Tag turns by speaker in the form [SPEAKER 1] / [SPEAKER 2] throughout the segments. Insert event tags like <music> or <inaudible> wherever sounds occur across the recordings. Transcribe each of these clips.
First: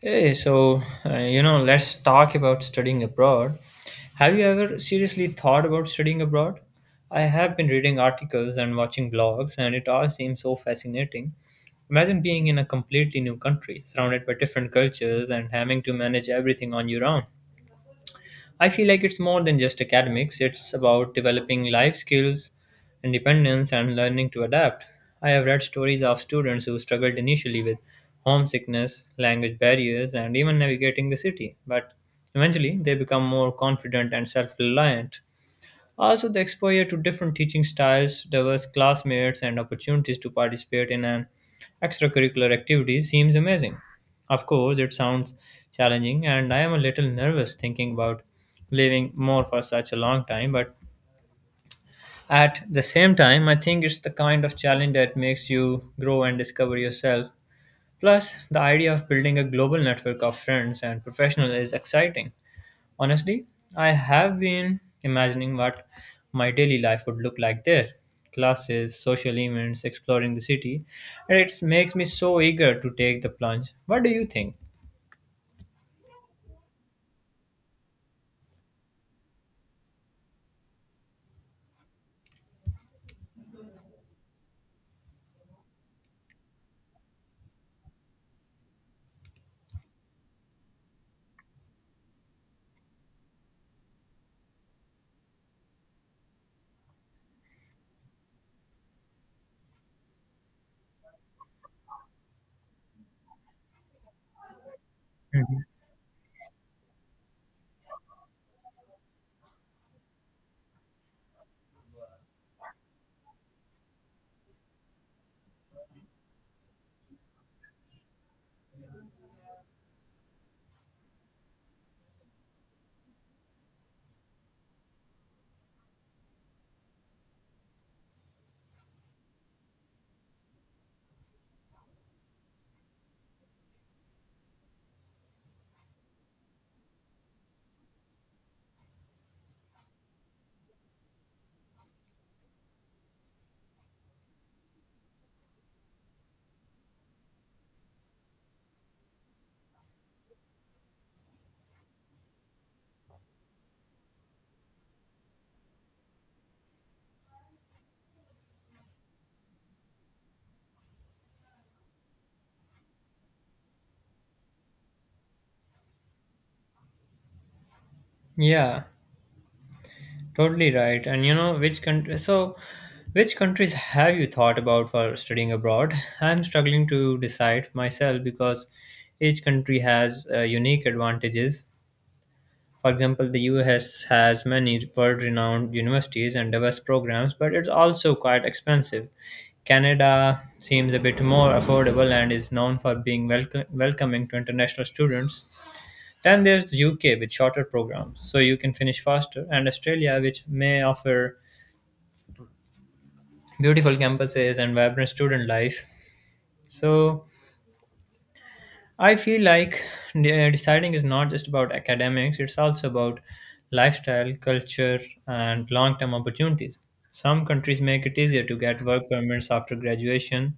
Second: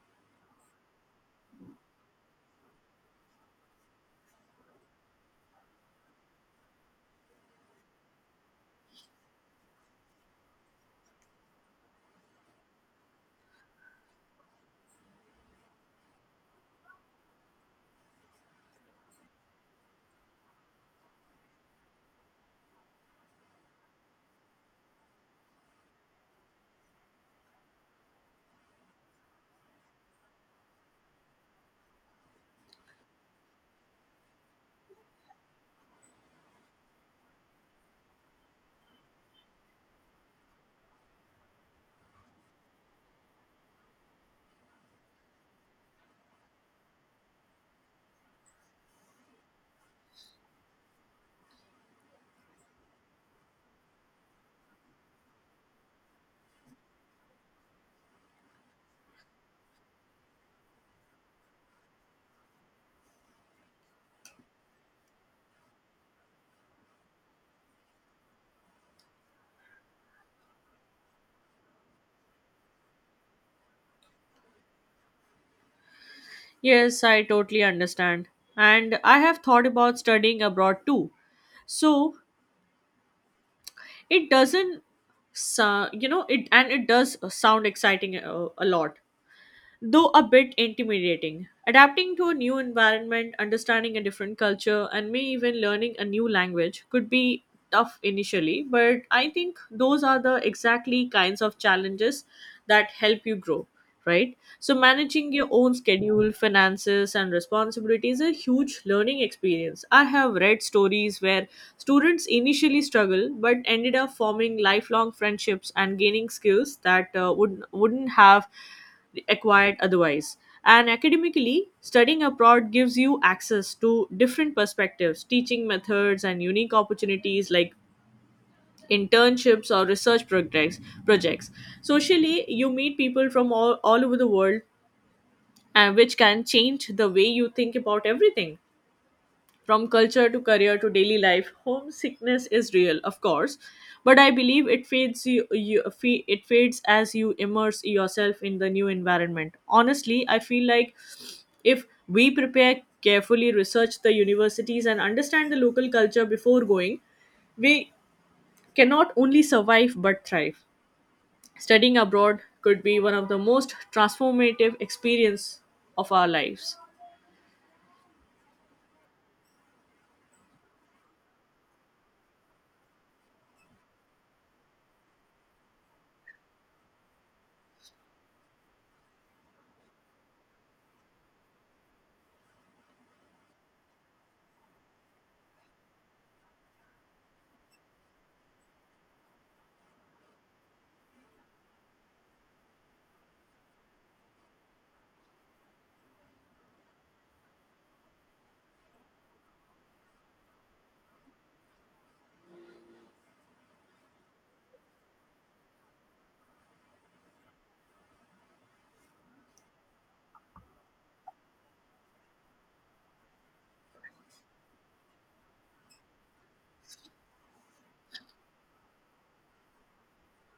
[SPEAKER 1] Hey, let's talk about studying abroad. Have you ever seriously thought about studying abroad? I have been reading articles and watching blogs, and it all seems so fascinating. Imagine being in a completely new country, surrounded by different cultures, and having to manage everything on your own. I feel like it's more than just academics, it's about developing life skills, independence, and learning to adapt. I have read stories of students who struggled initially with homesickness, language barriers, and even navigating the city, but eventually they become more confident and self reliant. Also, the exposure to different teaching styles, diverse classmates, and opportunities to participate in an extracurricular activity seems amazing. Of course, it sounds challenging, and I am a little nervous thinking about living more for such a long time, but at the same time, I think it's the kind of challenge that makes you grow and discover yourself. Plus, the idea of building a global network of friends and professionals is exciting. Honestly, I have been imagining what my daily life would look like there classes, social events, exploring the city, and it makes me so eager to take the plunge. What do you think?
[SPEAKER 2] Yes, I totally understand. And I have thought about studying abroad too. So it doesn't, so- you know, it and It does sound exciting, a lot, though a bit intimidating. Adapting to a new environment, understanding a different culture, and may even learning a new language could be tough initially, but I think those are the exactly kinds of challenges that help you grow, right? So, managing your
[SPEAKER 1] Mhm.
[SPEAKER 2] own schedule, finances, and responsibilities is a huge learning experience. I have read stories where students initially struggle but ended up forming lifelong friendships and gaining skills that wouldn't have acquired otherwise. And academically, studying abroad gives you access to different perspectives, teaching methods, and unique opportunities like internships or research projects. Socially, you meet people from all over the world, which can change the way you think about everything, from culture to career to daily life. Homesickness is real, of course, but I believe it fades. It fades as you immerse yourself in the new environment. Honestly, I feel like if we prepare carefully, research the universities, and understand the local culture before going, we cannot only survive but thrive. Studying abroad could be one of the most transformative experience of our lives.
[SPEAKER 1] Yeah, totally right. And you know, which country? So, which countries have you thought about for studying abroad? <laughs> I'm struggling to decide myself because each country has unique advantages. For example, the US has many world renowned universities and diverse programs, but it's also quite expensive. Canada seems a bit more affordable and is known for being welcoming to international students. Then there's the UK with shorter programs, so you can finish faster, and Australia, which may offer beautiful campuses and vibrant student life. So, I feel like deciding is not just about academics, it's also about lifestyle, culture, and long term opportunities. Some countries make it easier to get work permits after graduation,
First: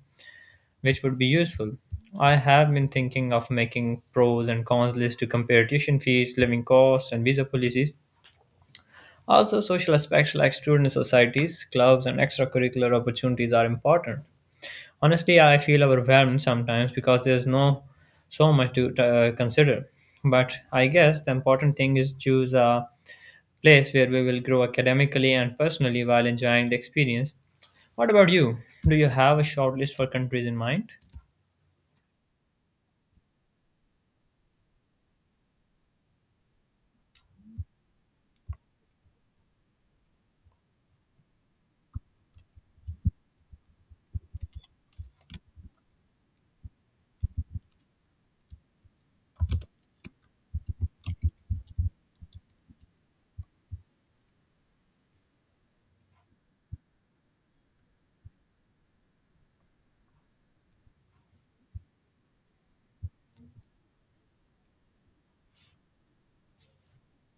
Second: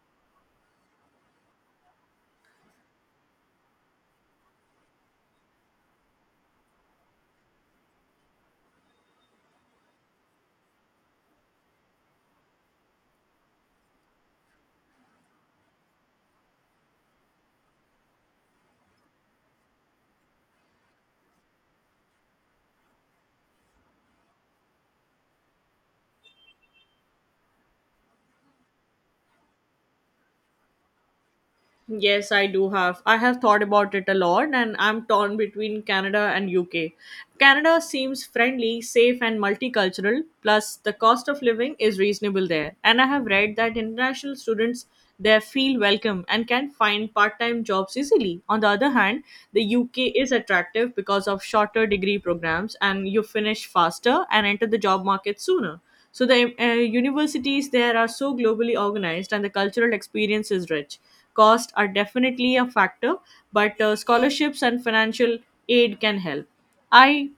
[SPEAKER 1] which would be useful. I have been thinking of making pros and cons list to compare tuition fees, living costs, and visa policies. Also, social aspects like student societies, clubs, and extracurricular opportunities are important. Honestly, I feel overwhelmed sometimes because there's no so much to consider. But I guess the important thing is choose a place where we will grow academically and personally while enjoying the experience. What about you? Do you have a short list for countries in mind?
[SPEAKER 2] Yes, I do have. I have thought about it a lot and I'm torn between Canada and UK. Canada seems friendly, safe and multicultural, plus the cost of living is reasonable there. And I have read that international students there feel welcome and can find part-time jobs easily. On the other hand, the UK is attractive because of shorter degree programs and you finish faster and enter the job market sooner. So the universities there are so globally organized and the cultural experience is rich. Cost are definitely a factor, but scholarships and financial aid can help. I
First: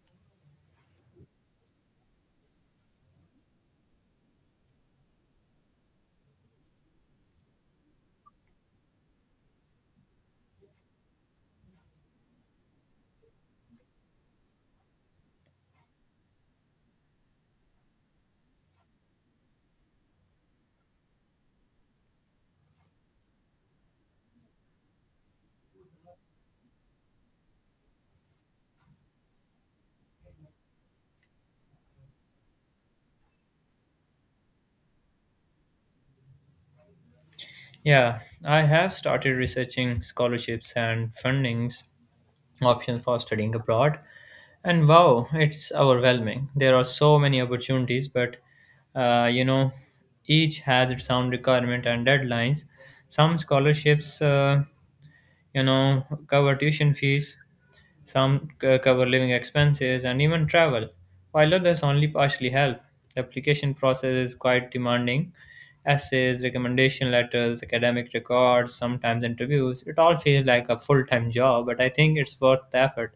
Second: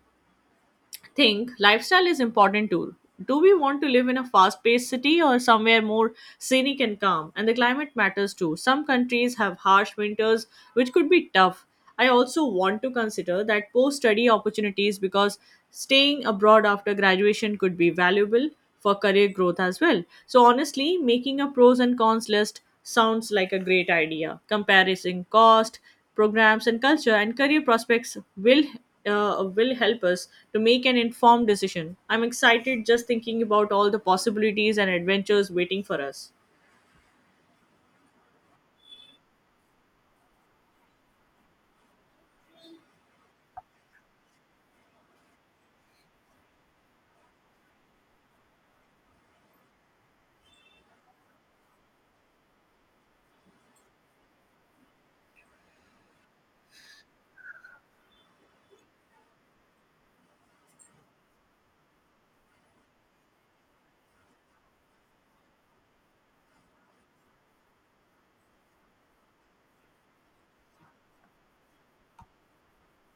[SPEAKER 2] think lifestyle is important too. Do we want to live in a fast paced city or somewhere more scenic and calm? And the climate matters too. Some countries have harsh winters, which could be tough. I also want to consider that post study opportunities because staying abroad after graduation could be valuable for career growth as well. So, honestly, making a pros and cons list sounds like a great idea. Comparison cost, programs and culture and career prospects will help us to make an informed decision. I'm excited just thinking about all the possibilities and adventures waiting for us.
[SPEAKER 1] Yeah, I have started researching scholarships and fundings options for studying abroad. And wow, it's overwhelming. There are so many opportunities, but uh, you know, each has its own requirement and deadlines. Some scholarships, cover tuition fees, some cover living expenses and even travel, while others only partially help. The application process is quite demanding. Essays, recommendation letters, academic records, sometimes interviews. It all feels like a full time job, but I think it's worth the effort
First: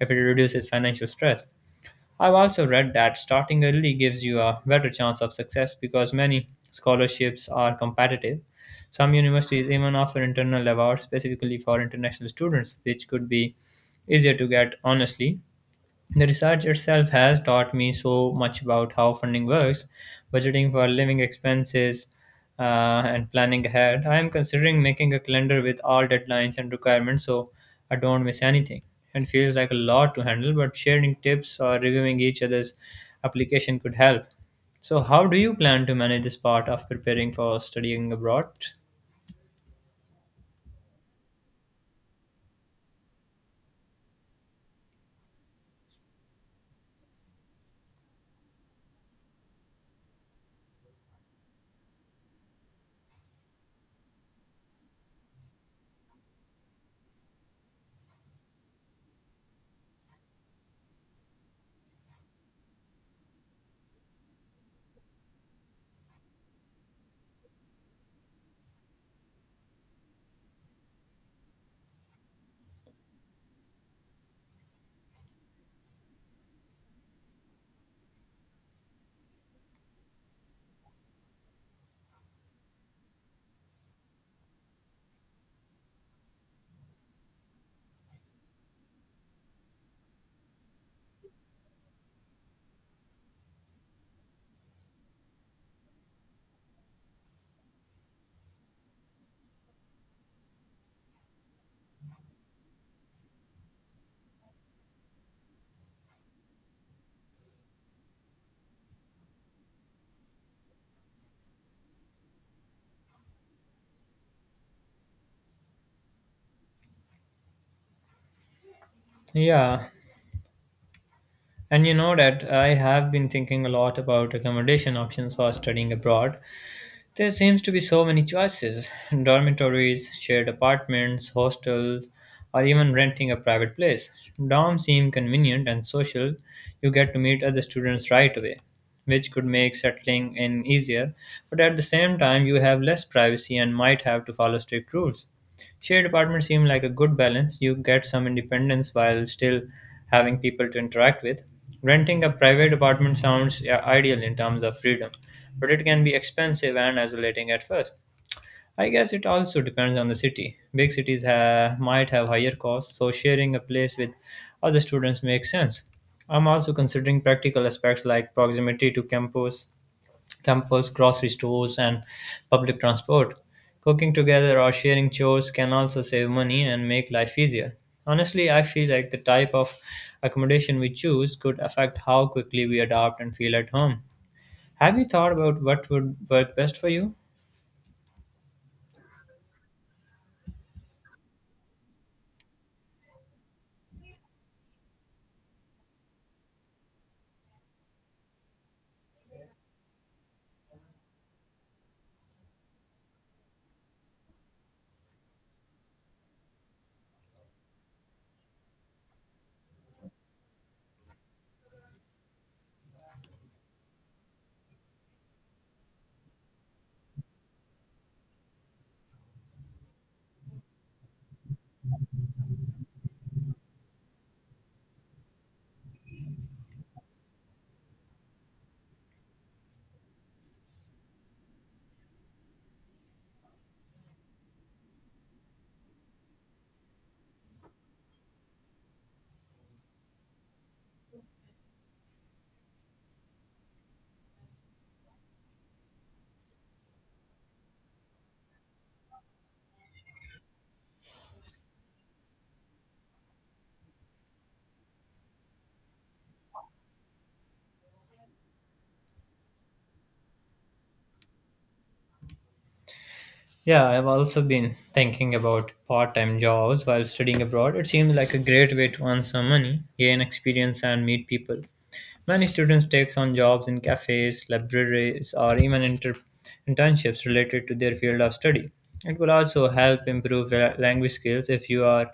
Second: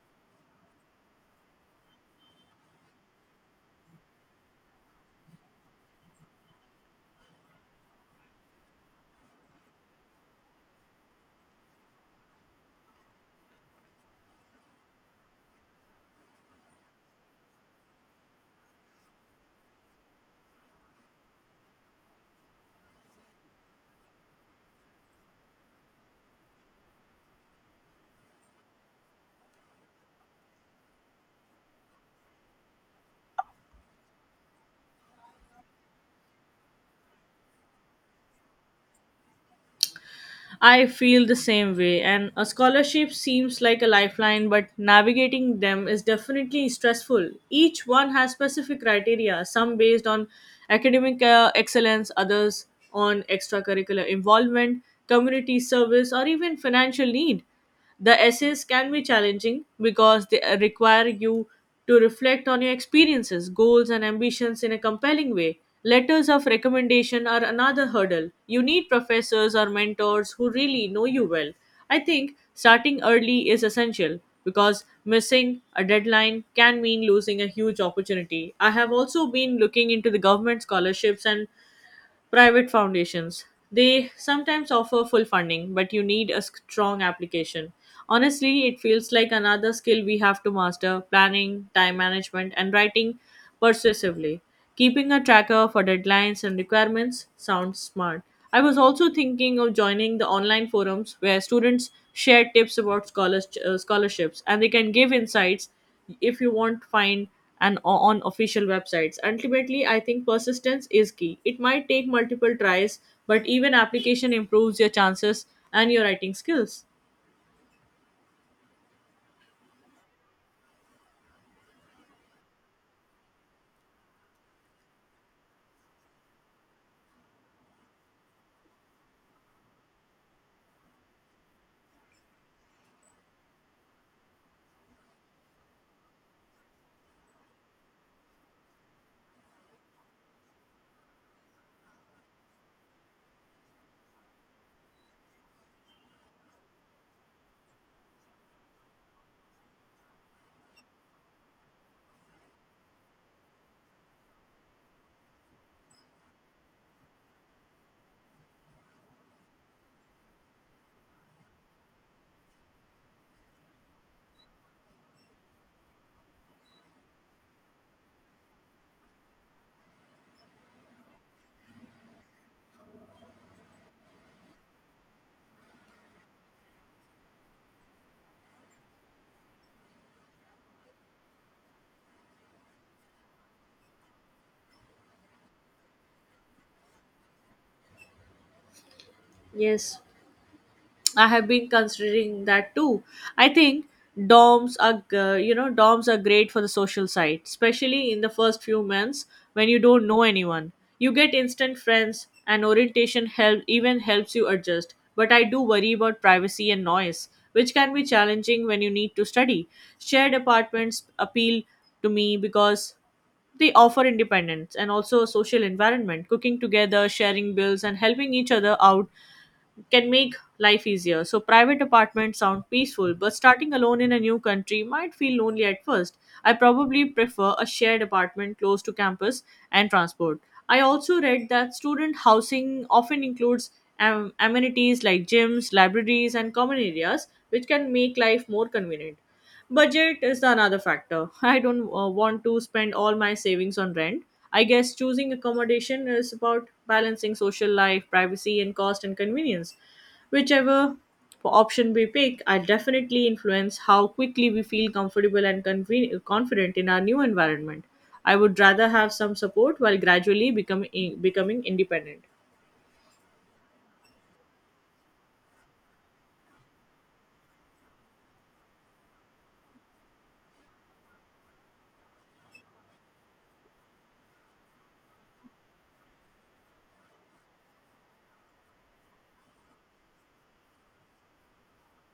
[SPEAKER 1] if it reduces financial stress. I've also read that starting early gives you a better chance of success because many scholarships are competitive. Some universities even offer internal awards specifically for international students, which could be easier to get honestly. The research itself has taught me so much about how funding works, budgeting for living expenses, and planning ahead. I am considering making a calendar with all deadlines and requirements so I don't miss anything. It feels like a lot to handle, but sharing tips or reviewing each other's application could help. So, how do you plan to manage this part of preparing for studying abroad?
[SPEAKER 2] I feel the same way, and a scholarship seems like a lifeline, but navigating them is definitely stressful. Each one has specific criteria, some based on academic excellence, others on extracurricular involvement, community service, or even financial need. The essays can be challenging because they require you to reflect on your experiences, goals, and ambitions in a compelling way. Letters of recommendation are another hurdle. You need professors or mentors who really know you well. I think starting early is essential because missing a deadline can mean losing a huge opportunity. I have also been looking into the government scholarships and private foundations. They sometimes offer full funding, but you need a strong application. Honestly, it feels like another skill we have to master: planning, time management, and writing persuasively. Keeping a tracker for deadlines and requirements sounds smart. I was also thinking of joining the online forums where students share tips about scholarships, and they can give insights if you won't find on official websites. Ultimately, I think persistence is key. It might take multiple tries, but even application improves your chances and your writing skills.
[SPEAKER 1] Yeah, and you know that I have been thinking a lot about accommodation options for studying abroad. There seems to be so many choices <laughs> dormitories, shared apartments, hostels, or even renting a private place. Dorms seem convenient and social. You get to meet other students right away, which could make settling in easier, but at the same time, you have less privacy and might have to follow strict rules. Shared apartments seem like a good balance. You get some independence while still having people to interact with. Renting a private apartment sounds yeah, ideal in terms of freedom, but it can be expensive and isolating at first. I guess it also depends on the city. Big cities might have higher costs, so sharing a place with other students makes sense. I'm also considering practical aspects like proximity to Campus, grocery stores, and public transport. Cooking together or sharing chores can also save money and make life easier. Honestly, I feel like the type of accommodation we choose could affect how quickly we adapt and feel at home. Have you thought about what would work best for you?
[SPEAKER 2] Yes, I have been considering that too. I think dorms are great for the social side, especially in the first few months when you don't know anyone. You get instant friends, and orientation help even helps you adjust. But I do worry about privacy and noise, which can be challenging when you need to study. Shared apartments appeal to me because they offer independence and also a social environment. Cooking together, sharing bills, and helping each other out can make life easier. So private apartments sound peaceful, but starting alone in a new country might feel lonely at first. I probably prefer a shared apartment close to campus and transport. I also read that student housing often includes amenities like gyms, libraries, and common areas, which can make life more convenient. Budget is the another factor. <laughs> I don't want to spend all my savings on rent. I guess choosing accommodation is about balancing social life, privacy, and cost and convenience. Whichever option we pick, I definitely influence how quickly we feel comfortable and confident in our new environment. I would rather have some support while gradually becoming independent.
[SPEAKER 1] Yeah, I've also been thinking about part time jobs while studying abroad. It seems like a great way to earn some money, gain experience, and meet people. Many students take on jobs in cafes, libraries, or even internships related to their field of study. It will also help improve language skills if you are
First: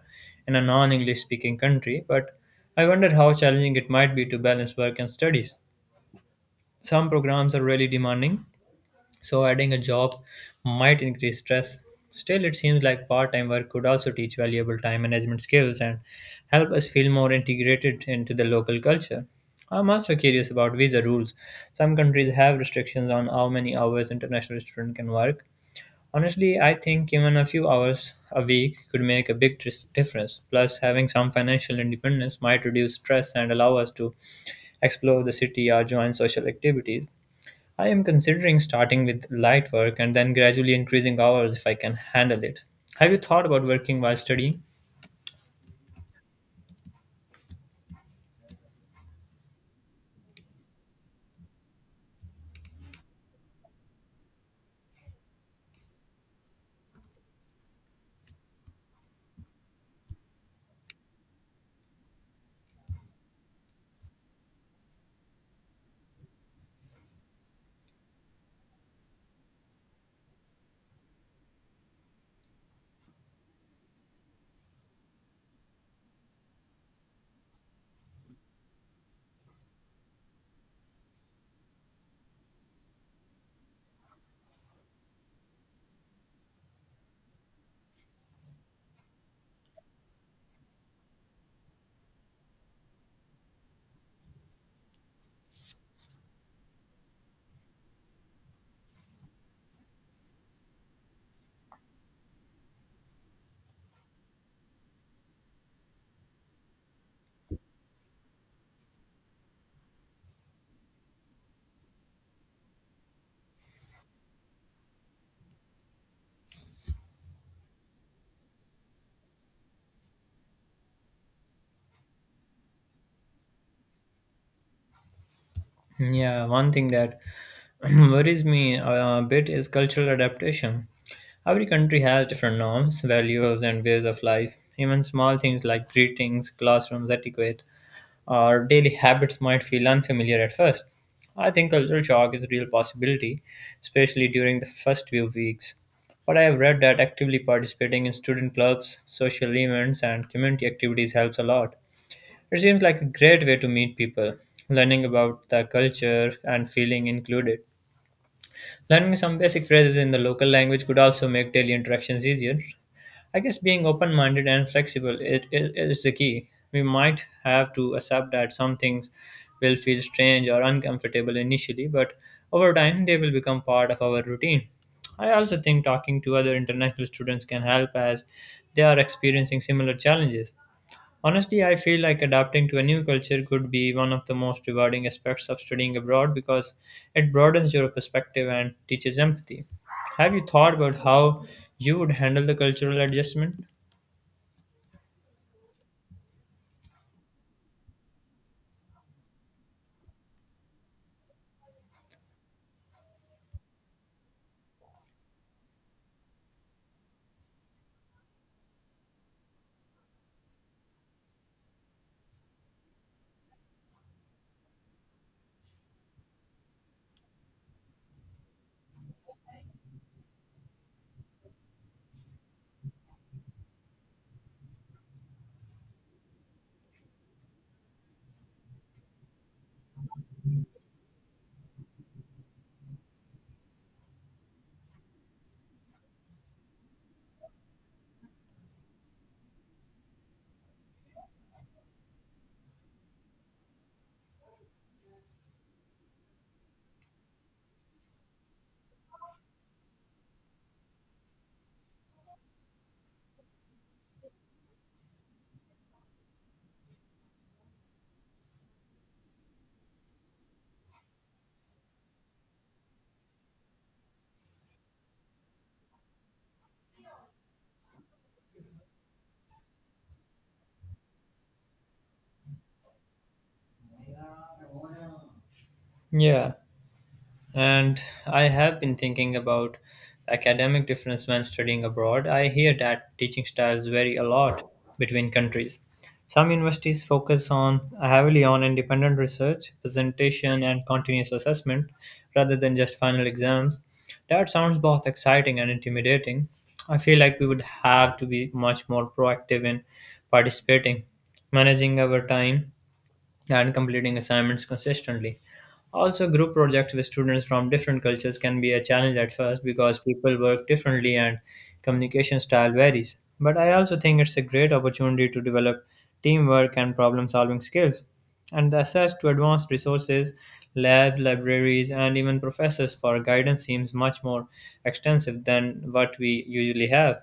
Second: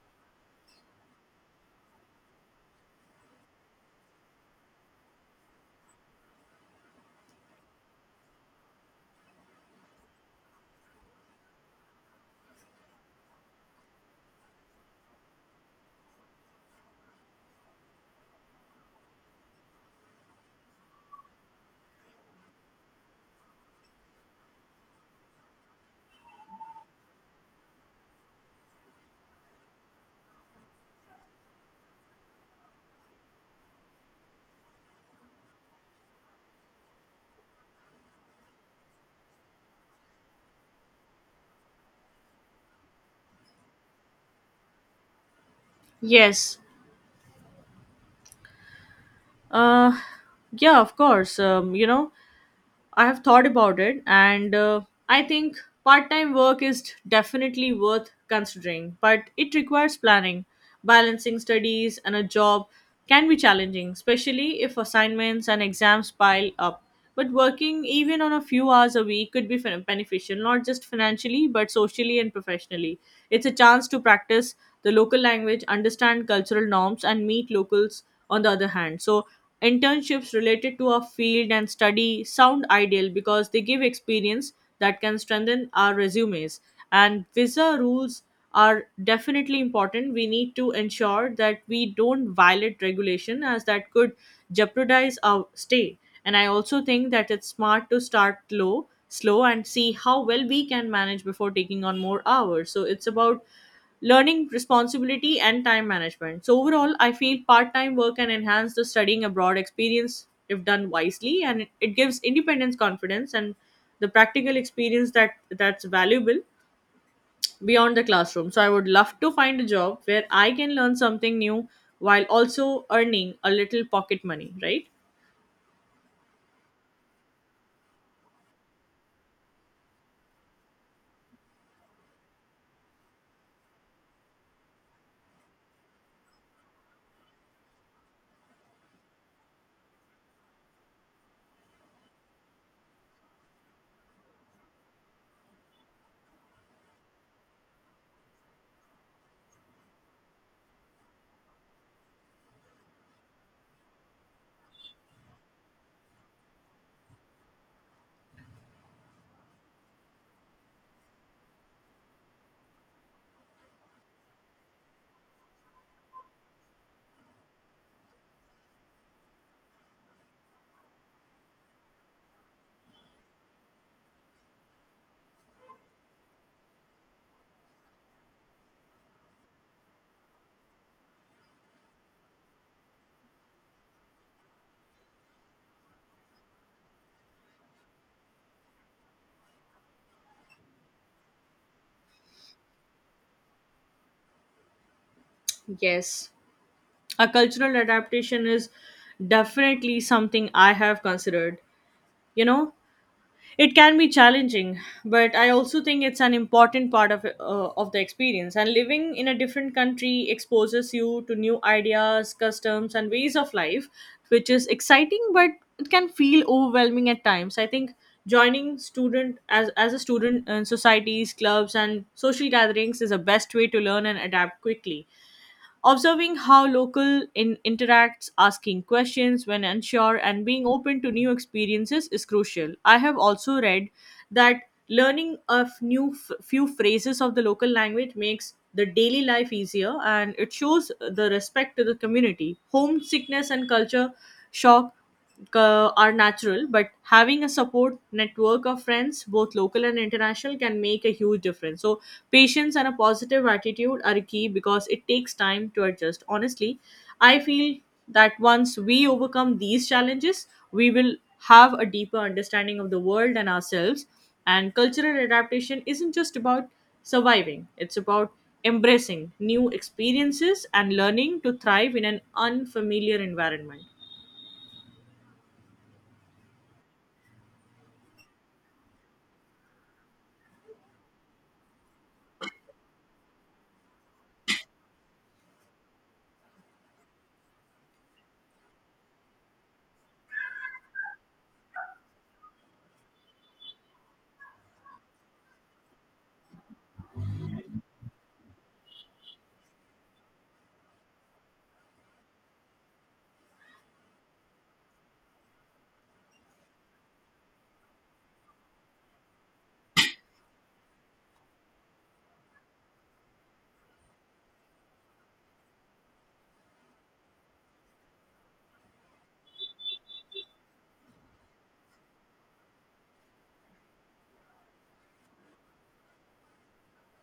[SPEAKER 1] in a non English speaking country, but I wonder how challenging it might be to balance work and studies. Some programs are really demanding, so adding a job might increase stress. Still, it seems like part time work could also teach valuable time management skills and help us feel more integrated into the local culture. I'm also curious about visa rules. Some countries have restrictions on how many hours international student can work. Honestly, I think even a few hours a week could make a big difference. Plus, having some financial independence might reduce stress and allow us to explore the city or join social activities. I am considering starting with light work and then gradually increasing hours if I can handle it. Have you thought about working while studying?
[SPEAKER 2] Yes. Uh, yeah, of course. I have thought about it, and I think part time work is definitely worth considering, but it requires planning. Balancing studies and a job can be challenging, especially if assignments and exams pile up. But working even on a few hours a week could be beneficial, not just financially, but socially and professionally. It's a chance to practice the local language, understand cultural norms, and meet locals on the other hand. So, internships related to our field and study sound ideal because they give experience that can strengthen our resumes. And visa rules are definitely important. We need to ensure that we don't violate regulation, as that could jeopardize our stay. And I also think that it's smart to start low, slow, and see how well we can manage before taking on more hours. So it's about learning responsibility and time management. So overall, I feel part-time work can enhance the studying abroad experience if done wisely, and it gives independence, confidence, and the practical experience that's valuable beyond the classroom. So I would love to find a job where I can learn something new while also earning a little pocket money, right?
[SPEAKER 1] Yeah, one thing that <clears throat> worries me a bit is cultural adaptation. Every country has different norms, values, and ways of life. Even small things like greetings, classrooms, etiquette, our daily habits might feel unfamiliar at first. I think cultural shock is a real possibility, especially during the first few weeks. But I have read that actively participating in student clubs, social events, and community activities helps a lot. It seems like a great way to meet people, learning about the culture and feeling included. Learning some basic phrases in the local language could also make daily interactions easier. I guess being open minded and flexible it is the key. We might have to accept that some things will feel strange or uncomfortable initially, but over time they will become part of our routine. I also think talking to other international students can help as they are experiencing similar challenges. Honestly, I feel like adapting to a new culture could be one of the most rewarding aspects of studying abroad because it broadens your perspective and teaches empathy. Have you thought about how you would handle the cultural adjustment?
[SPEAKER 2] Yes. A cultural adaptation is definitely something I have considered. You know, it can be challenging, but I also think it's an important part of the experience. And living in a different country exposes you to new ideas, customs, and ways of life, which is exciting, but it can feel overwhelming at times. I think joining student as a student in societies clubs, and social gatherings is the best way to learn and adapt quickly. Observing how local in interacts, asking questions when unsure, and being open to new experiences is crucial. I have also read that learning a few phrases of the local language makes the daily life easier and it shows the respect to the community. Homesickness and culture shock are natural, but having a support network of friends, both local and international, can make a huge difference. So, patience and a positive attitude are key because it takes time to adjust. Honestly, I feel that once we overcome these challenges, we will have a deeper understanding of the world and ourselves. And cultural adaptation isn't just about surviving, it's about embracing new experiences and learning to thrive in an unfamiliar environment.
[SPEAKER 1] Yeah, and I have been thinking about academic difference when studying abroad. I hear that teaching styles vary a lot between countries. Some universities focus on heavily on independent research, presentation, and continuous assessment rather than just final exams. That sounds both exciting and intimidating. I feel like we would have to be much more proactive in participating, managing our time, and completing assignments consistently. Also, group projects with students from different cultures can be a challenge at first because people work differently and communication style varies. But I also think it's a great opportunity to develop teamwork and problem solving skills. And the access to advanced resources, labs, libraries, and even professors for guidance seems much more extensive than what we usually have.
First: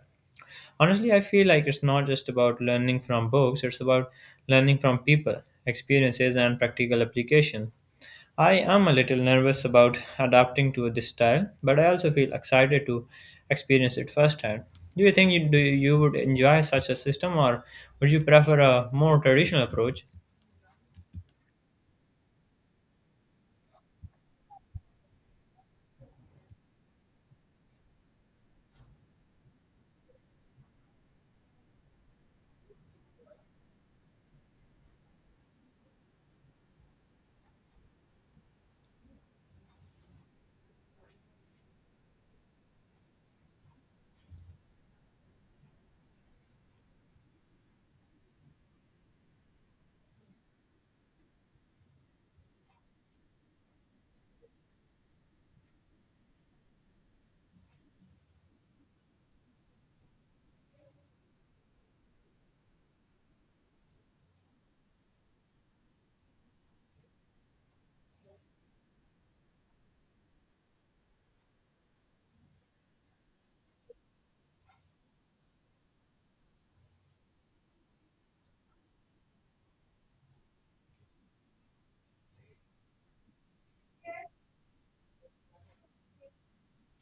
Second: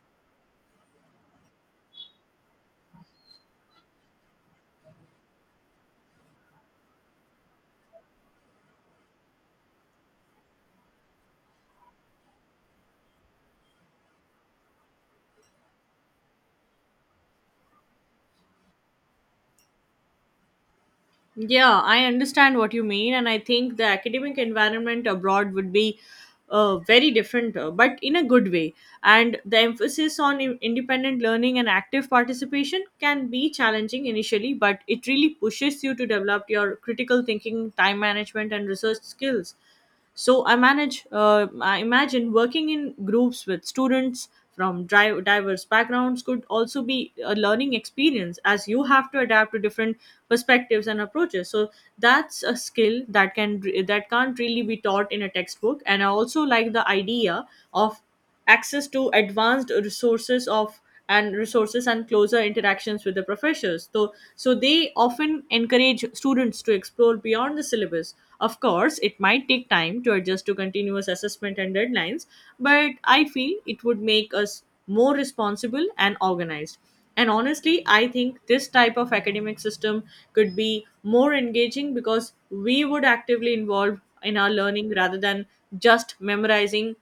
[SPEAKER 1] Honestly, I feel like it's not just about learning from books, it's about learning from people, experiences, and practical application. I am a little nervous about adapting to this style, but I also feel excited to experience it firsthand. Do you would enjoy such a system, or would you prefer a more traditional approach?
[SPEAKER 2] Yeah, I understand what you mean, and I think the academic environment abroad would be very different, but in a good way. And the emphasis on independent learning and active participation can be challenging initially, but it really pushes you to develop your critical thinking, time management, and research skills. I imagine working in groups with students from diverse backgrounds could also be a learning experience as you have to adapt to different perspectives and approaches. So that's a skill that can't really be taught in a textbook. And I also like the idea of access to advanced resources of and resources and closer interactions with the professors, so they often encourage students to explore beyond the syllabus. Of course, it might take time to adjust to continuous assessment and deadlines, but I feel it would make us more responsible and organized. And honestly, I think this type of academic system could be more engaging because we would actively involve in our learning rather than just memorizing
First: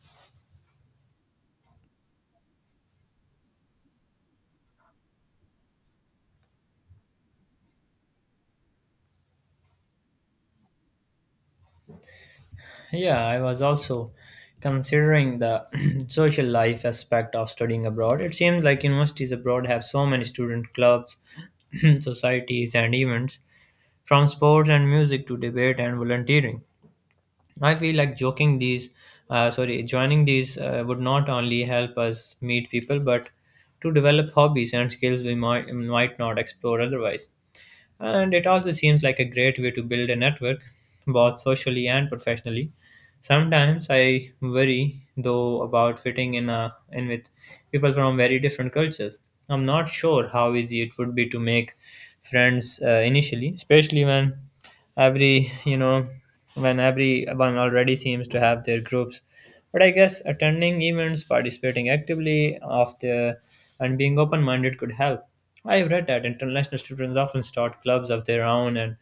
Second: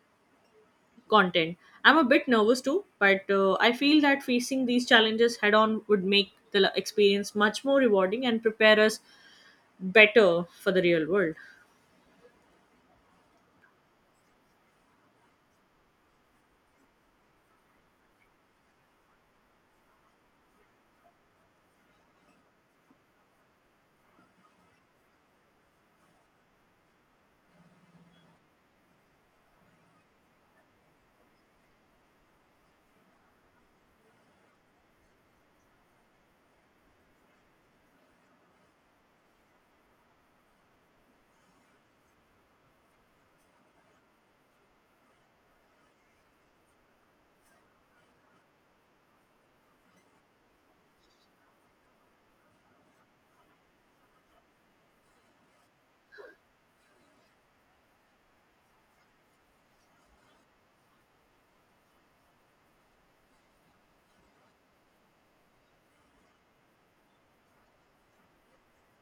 [SPEAKER 2] content. I'm a bit nervous too, but I feel that facing these challenges head on would make the experience much more rewarding and prepare us better for the real world.
[SPEAKER 1] Yeah, I was also considering the <clears throat> social life aspect of studying abroad. It seems like universities abroad have so many student clubs, <clears throat> societies, and events, from sports and music to debate and volunteering. I feel like joining these would not only help us meet people, but to develop hobbies and skills we might not explore otherwise. And it also seems like a great way to build a network, both socially and professionally. Sometimes I worry though about fitting in with people from very different cultures. I'm not sure how easy it would be to make friends initially, especially when every you know when everyone already seems to have their groups. But I guess attending events, participating actively of the and being open-minded could help. I've read that international students often start clubs of their own and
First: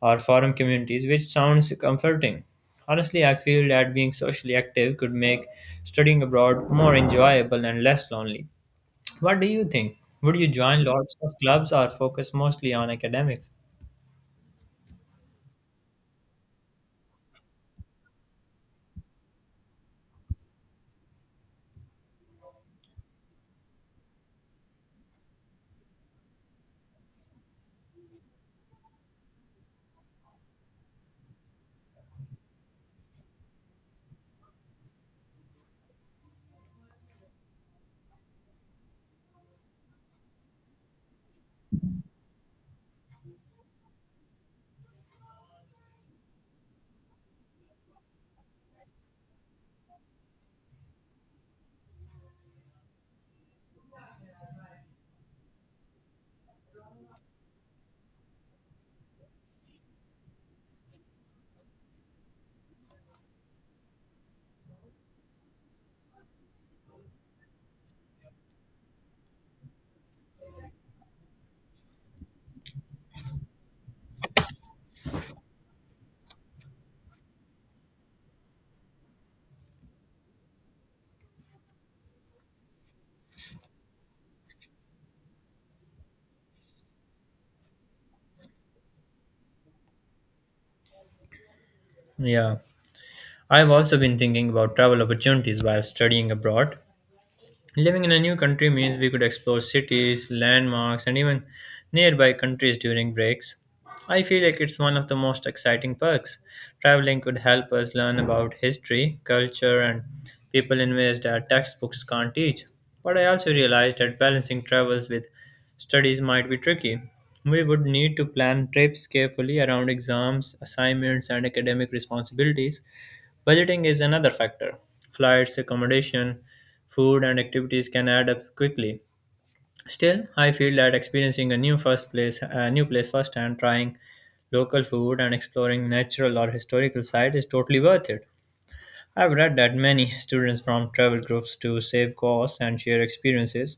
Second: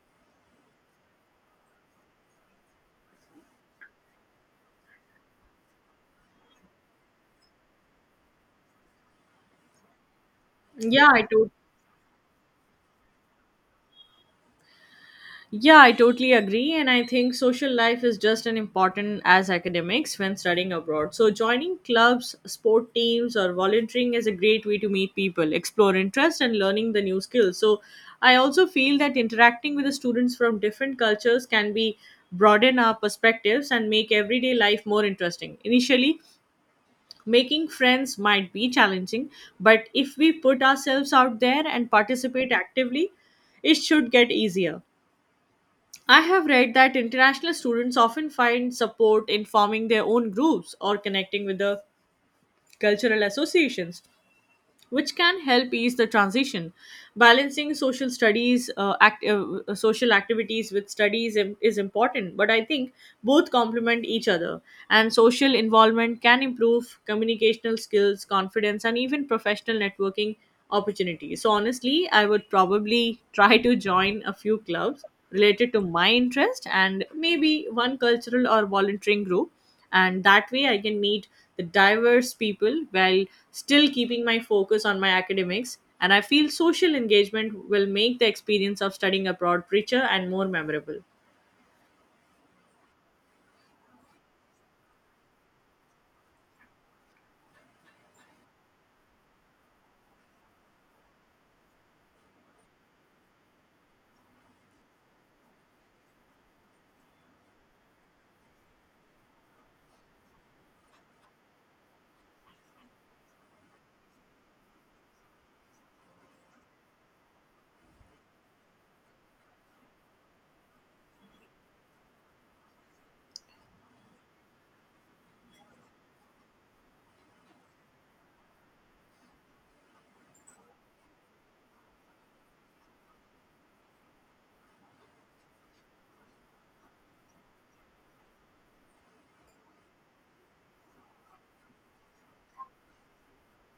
[SPEAKER 1] or forum communities, which sounds comforting. Honestly, I feel that being socially active could make studying abroad more enjoyable and less lonely. What do you think? Would you join
[SPEAKER 2] Yeah,
[SPEAKER 1] lots
[SPEAKER 2] I
[SPEAKER 1] of
[SPEAKER 2] do.
[SPEAKER 1] clubs or focus mostly on academics?
[SPEAKER 2] Yeah, I totally agree. And I think social life is just as important as academics when studying abroad. So, joining clubs, sport teams, or volunteering is a great way to meet people, explore interests, and learning the new skills. So, I also feel that interacting with the students from different cultures can be broaden our perspectives and make everyday life more interesting. Initially, making friends might be challenging, but if we put ourselves out there and participate actively, it should get easier. I have read that international students often find support in forming their own groups or connecting with the cultural associations which can help ease the transition. Balancing social studies, social activities with studies is important, but I think both complement each other. And social involvement can improve communicational skills, confidence, and even professional networking opportunities. So honestly, I would probably <laughs> try to join a few clubs related to my interest and maybe one cultural or volunteering group, and that way I can meet the diverse people while still keeping my focus on my academics. And I feel social engagement will make the experience of studying abroad richer and more memorable.
[SPEAKER 1] Yeah, I've also been thinking about travel opportunities while studying abroad. Living in a new country means we could explore cities, landmarks, and even nearby countries during breaks. I feel like it's one of the most exciting perks. Traveling could help us learn about history, culture, and people in ways that textbooks can't teach. But I also realized that balancing travels with studies might be tricky. We would need to plan trips carefully around exams, assignments, and academic responsibilities. Budgeting is another factor. Flights, accommodation, food, and activities can add up quickly. Still, I feel that experiencing a new place firsthand, trying local food and exploring natural or historical sites is totally worth it. I've read that many students from travel groups to save costs and share experiences.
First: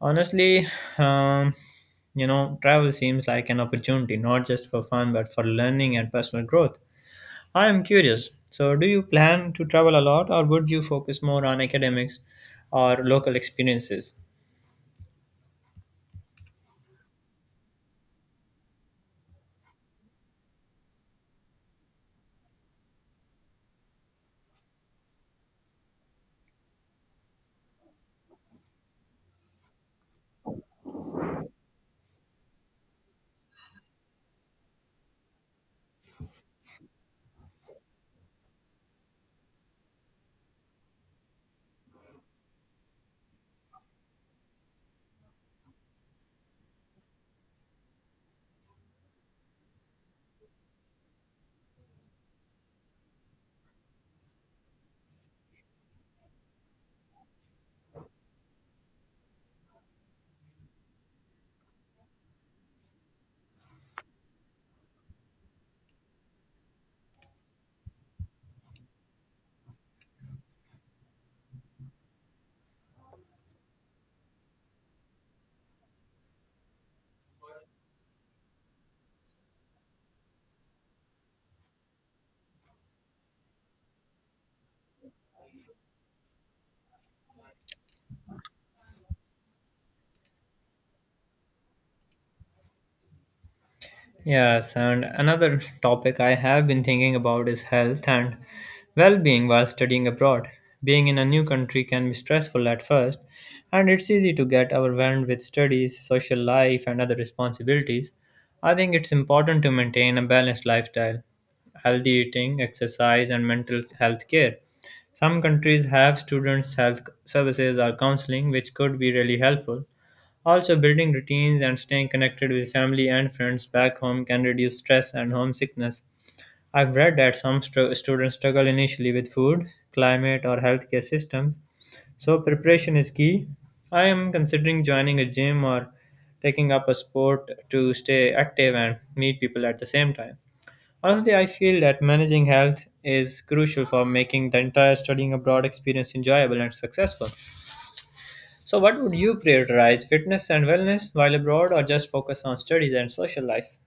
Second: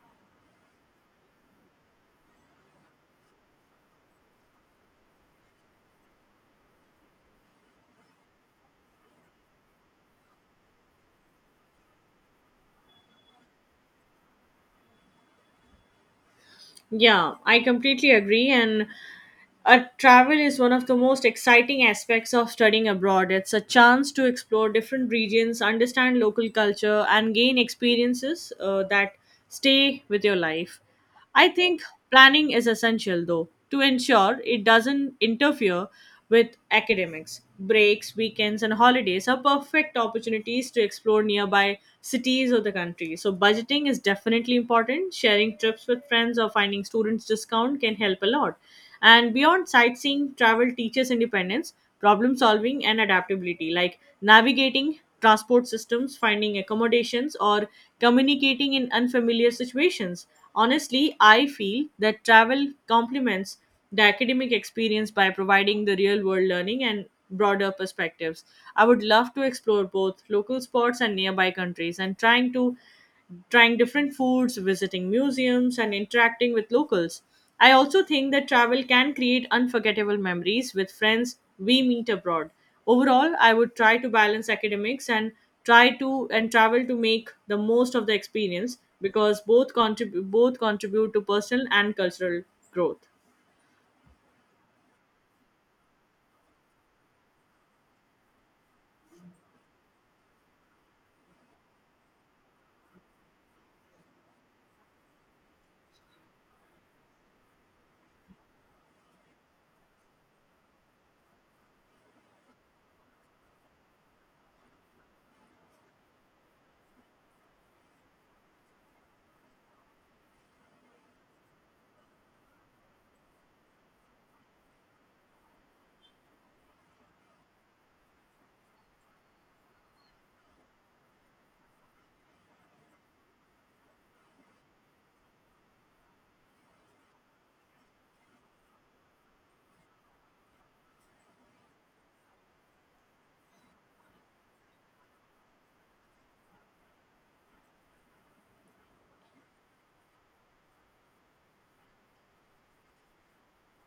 [SPEAKER 1] Honestly, um, travel seems like an opportunity not just for fun but for learning and personal growth. I am curious. So, do you plan to travel a lot, or would you focus more on academics or local experiences?
[SPEAKER 2] Yeah, I completely agree. And travel is one of the most exciting aspects of studying abroad. It's a chance to explore different regions, understand local culture, and gain experiences that stay with your life. I think planning is essential, though, to ensure it doesn't interfere with academics. Breaks, weekends, and holidays are perfect opportunities to explore nearby cities or the country. So, budgeting is definitely important. Sharing trips with friends or finding students' discount can help a lot. And beyond sightseeing, travel teaches independence, problem solving, and adaptability, like navigating transport systems, finding accommodations, or communicating in unfamiliar situations. Honestly, I feel that travel complements the academic experience by providing the real world learning and broader perspectives. I would love to explore both local spots and nearby countries, and trying different foods, visiting museums, and interacting with locals. I also think that travel can create unforgettable memories with friends we meet abroad. Overall, I would try to balance academics and travel to make the most of the experience, because both contribute to personal and cultural growth.
[SPEAKER 1] Yes, and another topic I have been thinking about is health and well being while studying abroad. Being in a new country can be stressful at first, and it's easy to get overwhelmed with studies, social life, and other responsibilities. I think it's important to maintain a balanced lifestyle, healthy eating, exercise, and mental health care. Some countries have students' health services or counseling, which could be really helpful. Also, building routines and staying connected with family and friends back home can reduce stress and homesickness. I've read that some students struggle initially with food, climate, or healthcare systems, so preparation is key. I am considering joining a gym or taking up a sport to stay active and meet people at the same time. Honestly, I feel that managing health is crucial for making the entire studying abroad experience enjoyable and successful. So, what would you prioritize, fitness and wellness while abroad, or just focus on studies and social life?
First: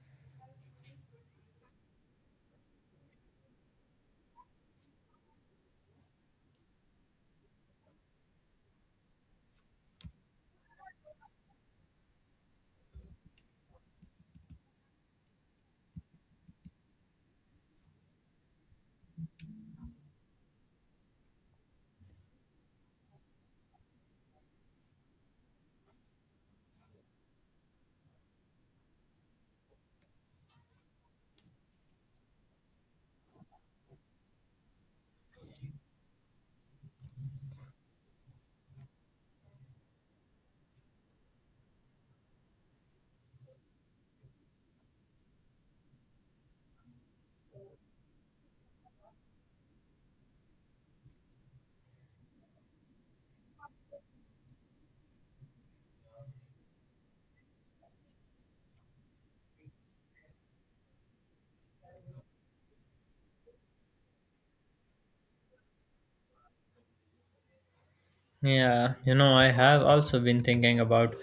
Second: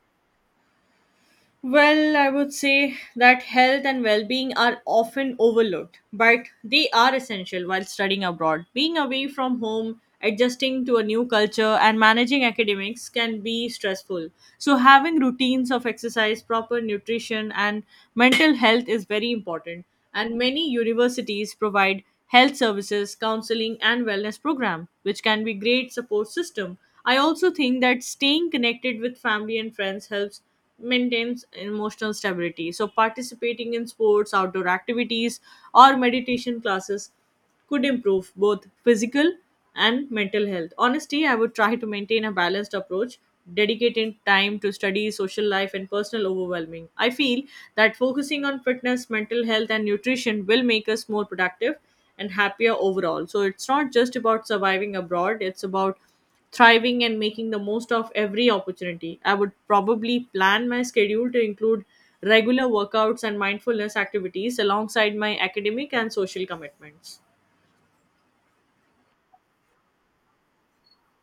[SPEAKER 2] Well, I would say that health and well being are often overlooked, but they are essential while studying abroad. Being away from home, adjusting to a new culture, and managing academics can be stressful. So, having routines of exercise, proper nutrition, and mental health is very important. And many universities provide health services, counseling, and wellness program, which can be great support system. I also think that staying connected with family and friends helps maintains emotional stability. So participating in sports, outdoor activities, or meditation classes could improve both physical and mental health. Honestly, I would try to maintain a balanced approach, dedicating time to study, social life, and personal overwhelming. I feel that focusing on fitness, mental health, and nutrition will make us more productive and happier overall. So it's not just about surviving abroad, it's about thriving and making the most of every opportunity. I would probably plan my schedule to include regular workouts and mindfulness activities alongside my academic and social commitments.
[SPEAKER 1] Yeah, you know, I have also been thinking about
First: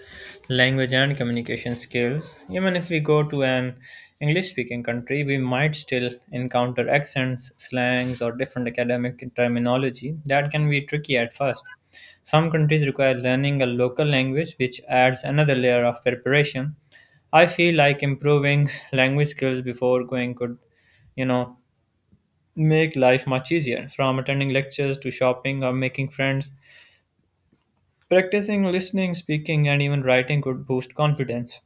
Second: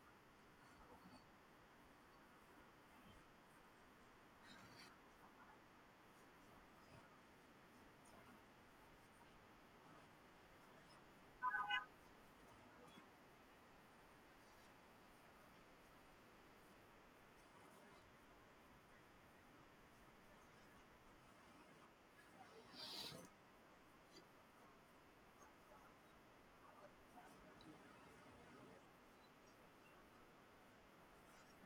[SPEAKER 1] language and communication skills. Even if we go to an English speaking country, we might still encounter accents, slangs, or different academic terminology that can be tricky at first. Some countries require learning a local language, which adds another layer of preparation. I feel like improving language skills before going could, you know, make life much easier, from attending lectures to shopping or making friends. Practicing listening, speaking, and even writing could boost confidence.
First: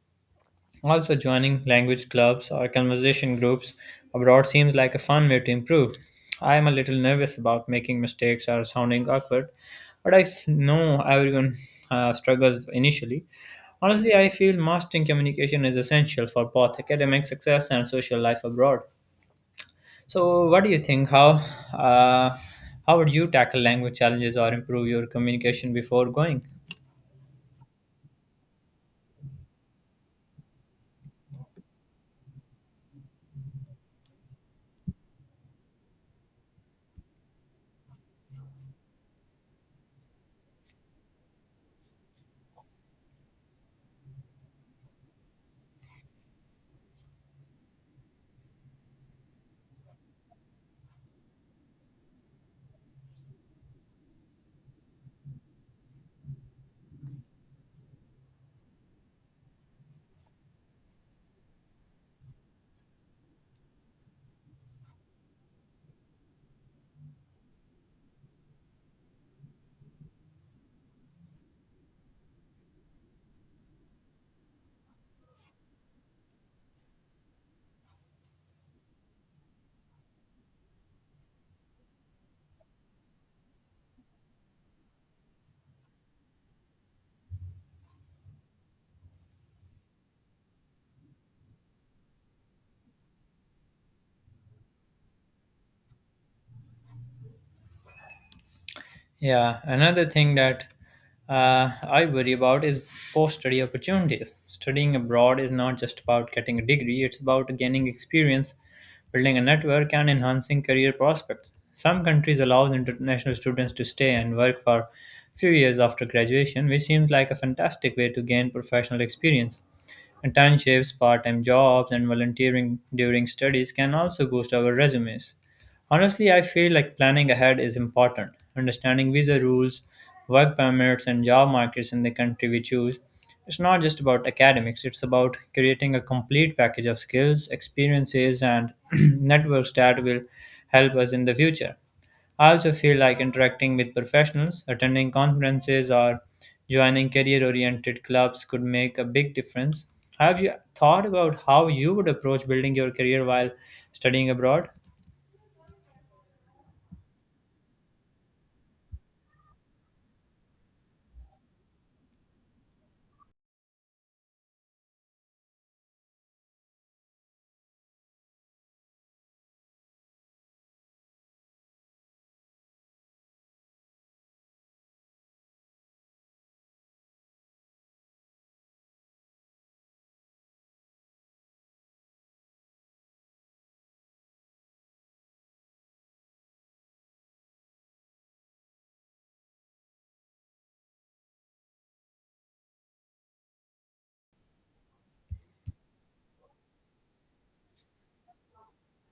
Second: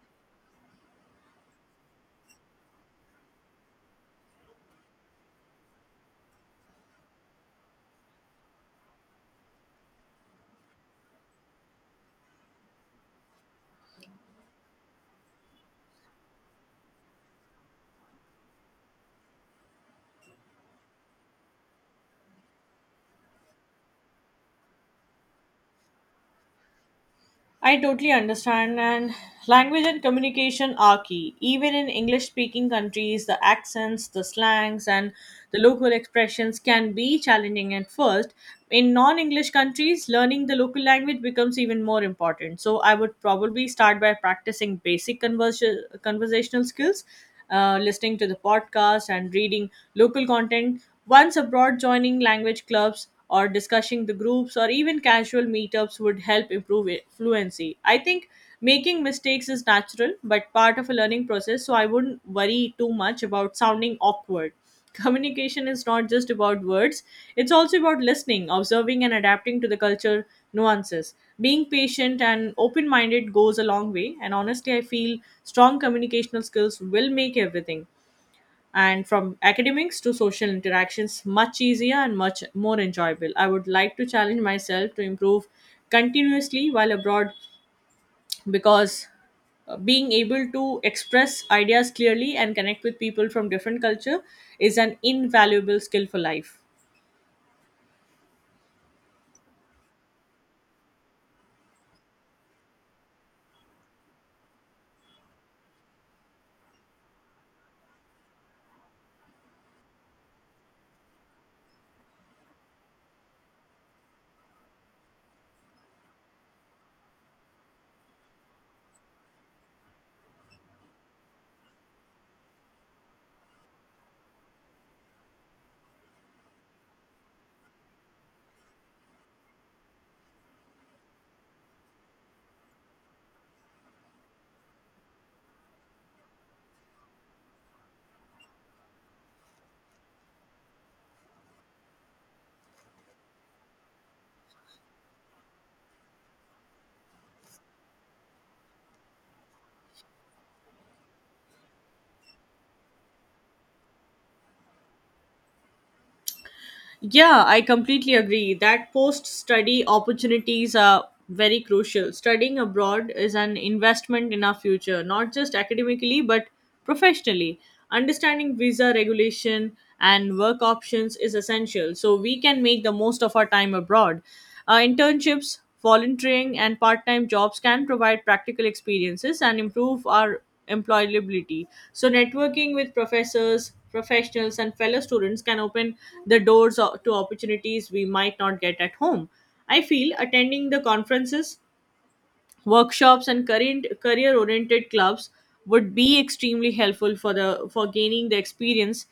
[SPEAKER 1] Also, joining language clubs or conversation groups abroad seems like a fun way to improve. I am a little nervous about making mistakes or sounding awkward, but know everyone struggles initially. Honestly, I feel mastering communication is essential for both academic success and social life abroad. So, what do you think? Uh, how would you tackle language challenges or improve your communication before going?
[SPEAKER 2] I totally understand, and language and communication are key. Even in English speaking countries, the accents, the slangs, and the local expressions can be challenging at first. In non English countries, learning the local language becomes even more important. So, I would probably start by practicing basic conversational skills, listening to the podcast and reading local content. Once abroad, joining language clubs or discussing the groups or even casual meetups would help improve fluency. I think making mistakes is natural but part of a learning process, so I wouldn't worry too much about sounding awkward. Communication is not just about words, it's also about listening, observing, and adapting to the culture nuances. Being patient and open minded goes a long way, and honestly, I feel strong communicational skills will make everything and from academics to social interactions much easier and much more enjoyable. I would like to challenge myself to improve continuously while abroad, because being able to express ideas clearly and connect with people from different culture is an invaluable skill for life.
[SPEAKER 1] Yeah, another thing that I worry about is post study opportunities. Studying abroad is not just about getting a degree, it's about gaining experience, building a network, and enhancing career prospects. Some countries allow international students to stay and work for few years after graduation, which seems like a fantastic way to gain professional experience. Internships, part time jobs, and volunteering during studies can also boost our resumes. Honestly, I feel like planning ahead is important. Understanding visa rules, work permits, and job markets in the country we choose. It's not just about academics, it's about creating a complete package of skills, experiences, and <clears throat> networks that will help us in the future. I also feel like interacting with professionals, attending conferences, or joining career oriented clubs could make a big difference. Have you thought about how you would approach building your career while studying abroad?
[SPEAKER 2] Yeah, I completely agree that post study opportunities are very crucial. Studying abroad is an investment in our future, not just academically but professionally. Understanding visa regulation and work options is essential so we can make the most of our time abroad. Internships, volunteering, and part time jobs can provide practical experiences and improve our employability. So, networking with professors, professionals, and fellow students can open the doors to opportunities we might not get at home. I feel attending the conferences, workshops, and career oriented clubs would be extremely helpful for gaining the experience,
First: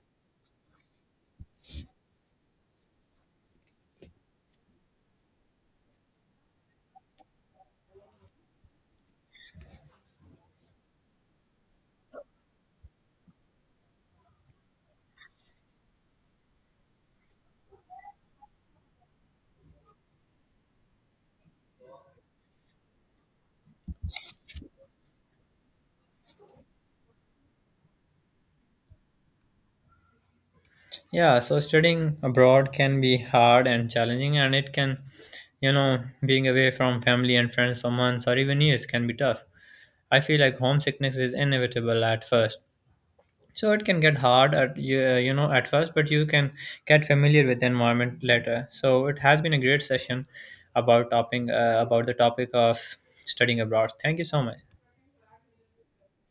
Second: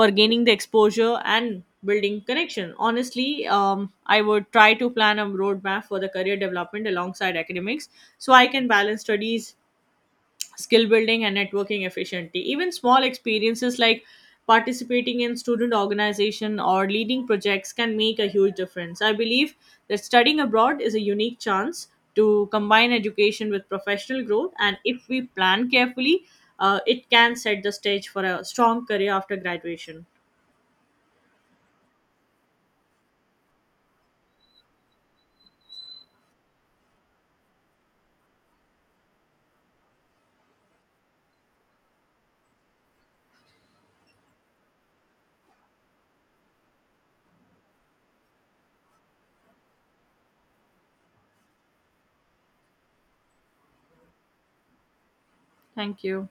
[SPEAKER 2] for gaining the exposure and building connection. Honestly, I would try to plan a roadmap for the career development alongside academics, so I can balance studies, skill building and networking efficiently. Even small experiences like participating in student organization or leading projects can make a huge difference. I believe that studying abroad is a unique chance to combine education with professional growth, and if we plan carefully, it can set the stage for a strong career after graduation.
[SPEAKER 1] Yeah, so studying abroad can be hard and challenging, and it can, you know, being away from family and friends for months or even years can be tough. I feel like homesickness is inevitable at first. So it can get hard at at first, but you can get familiar with the environment later. So it has been a great session about topping about the topic of studying abroad. Thank you so much.
[SPEAKER 2] Thank you.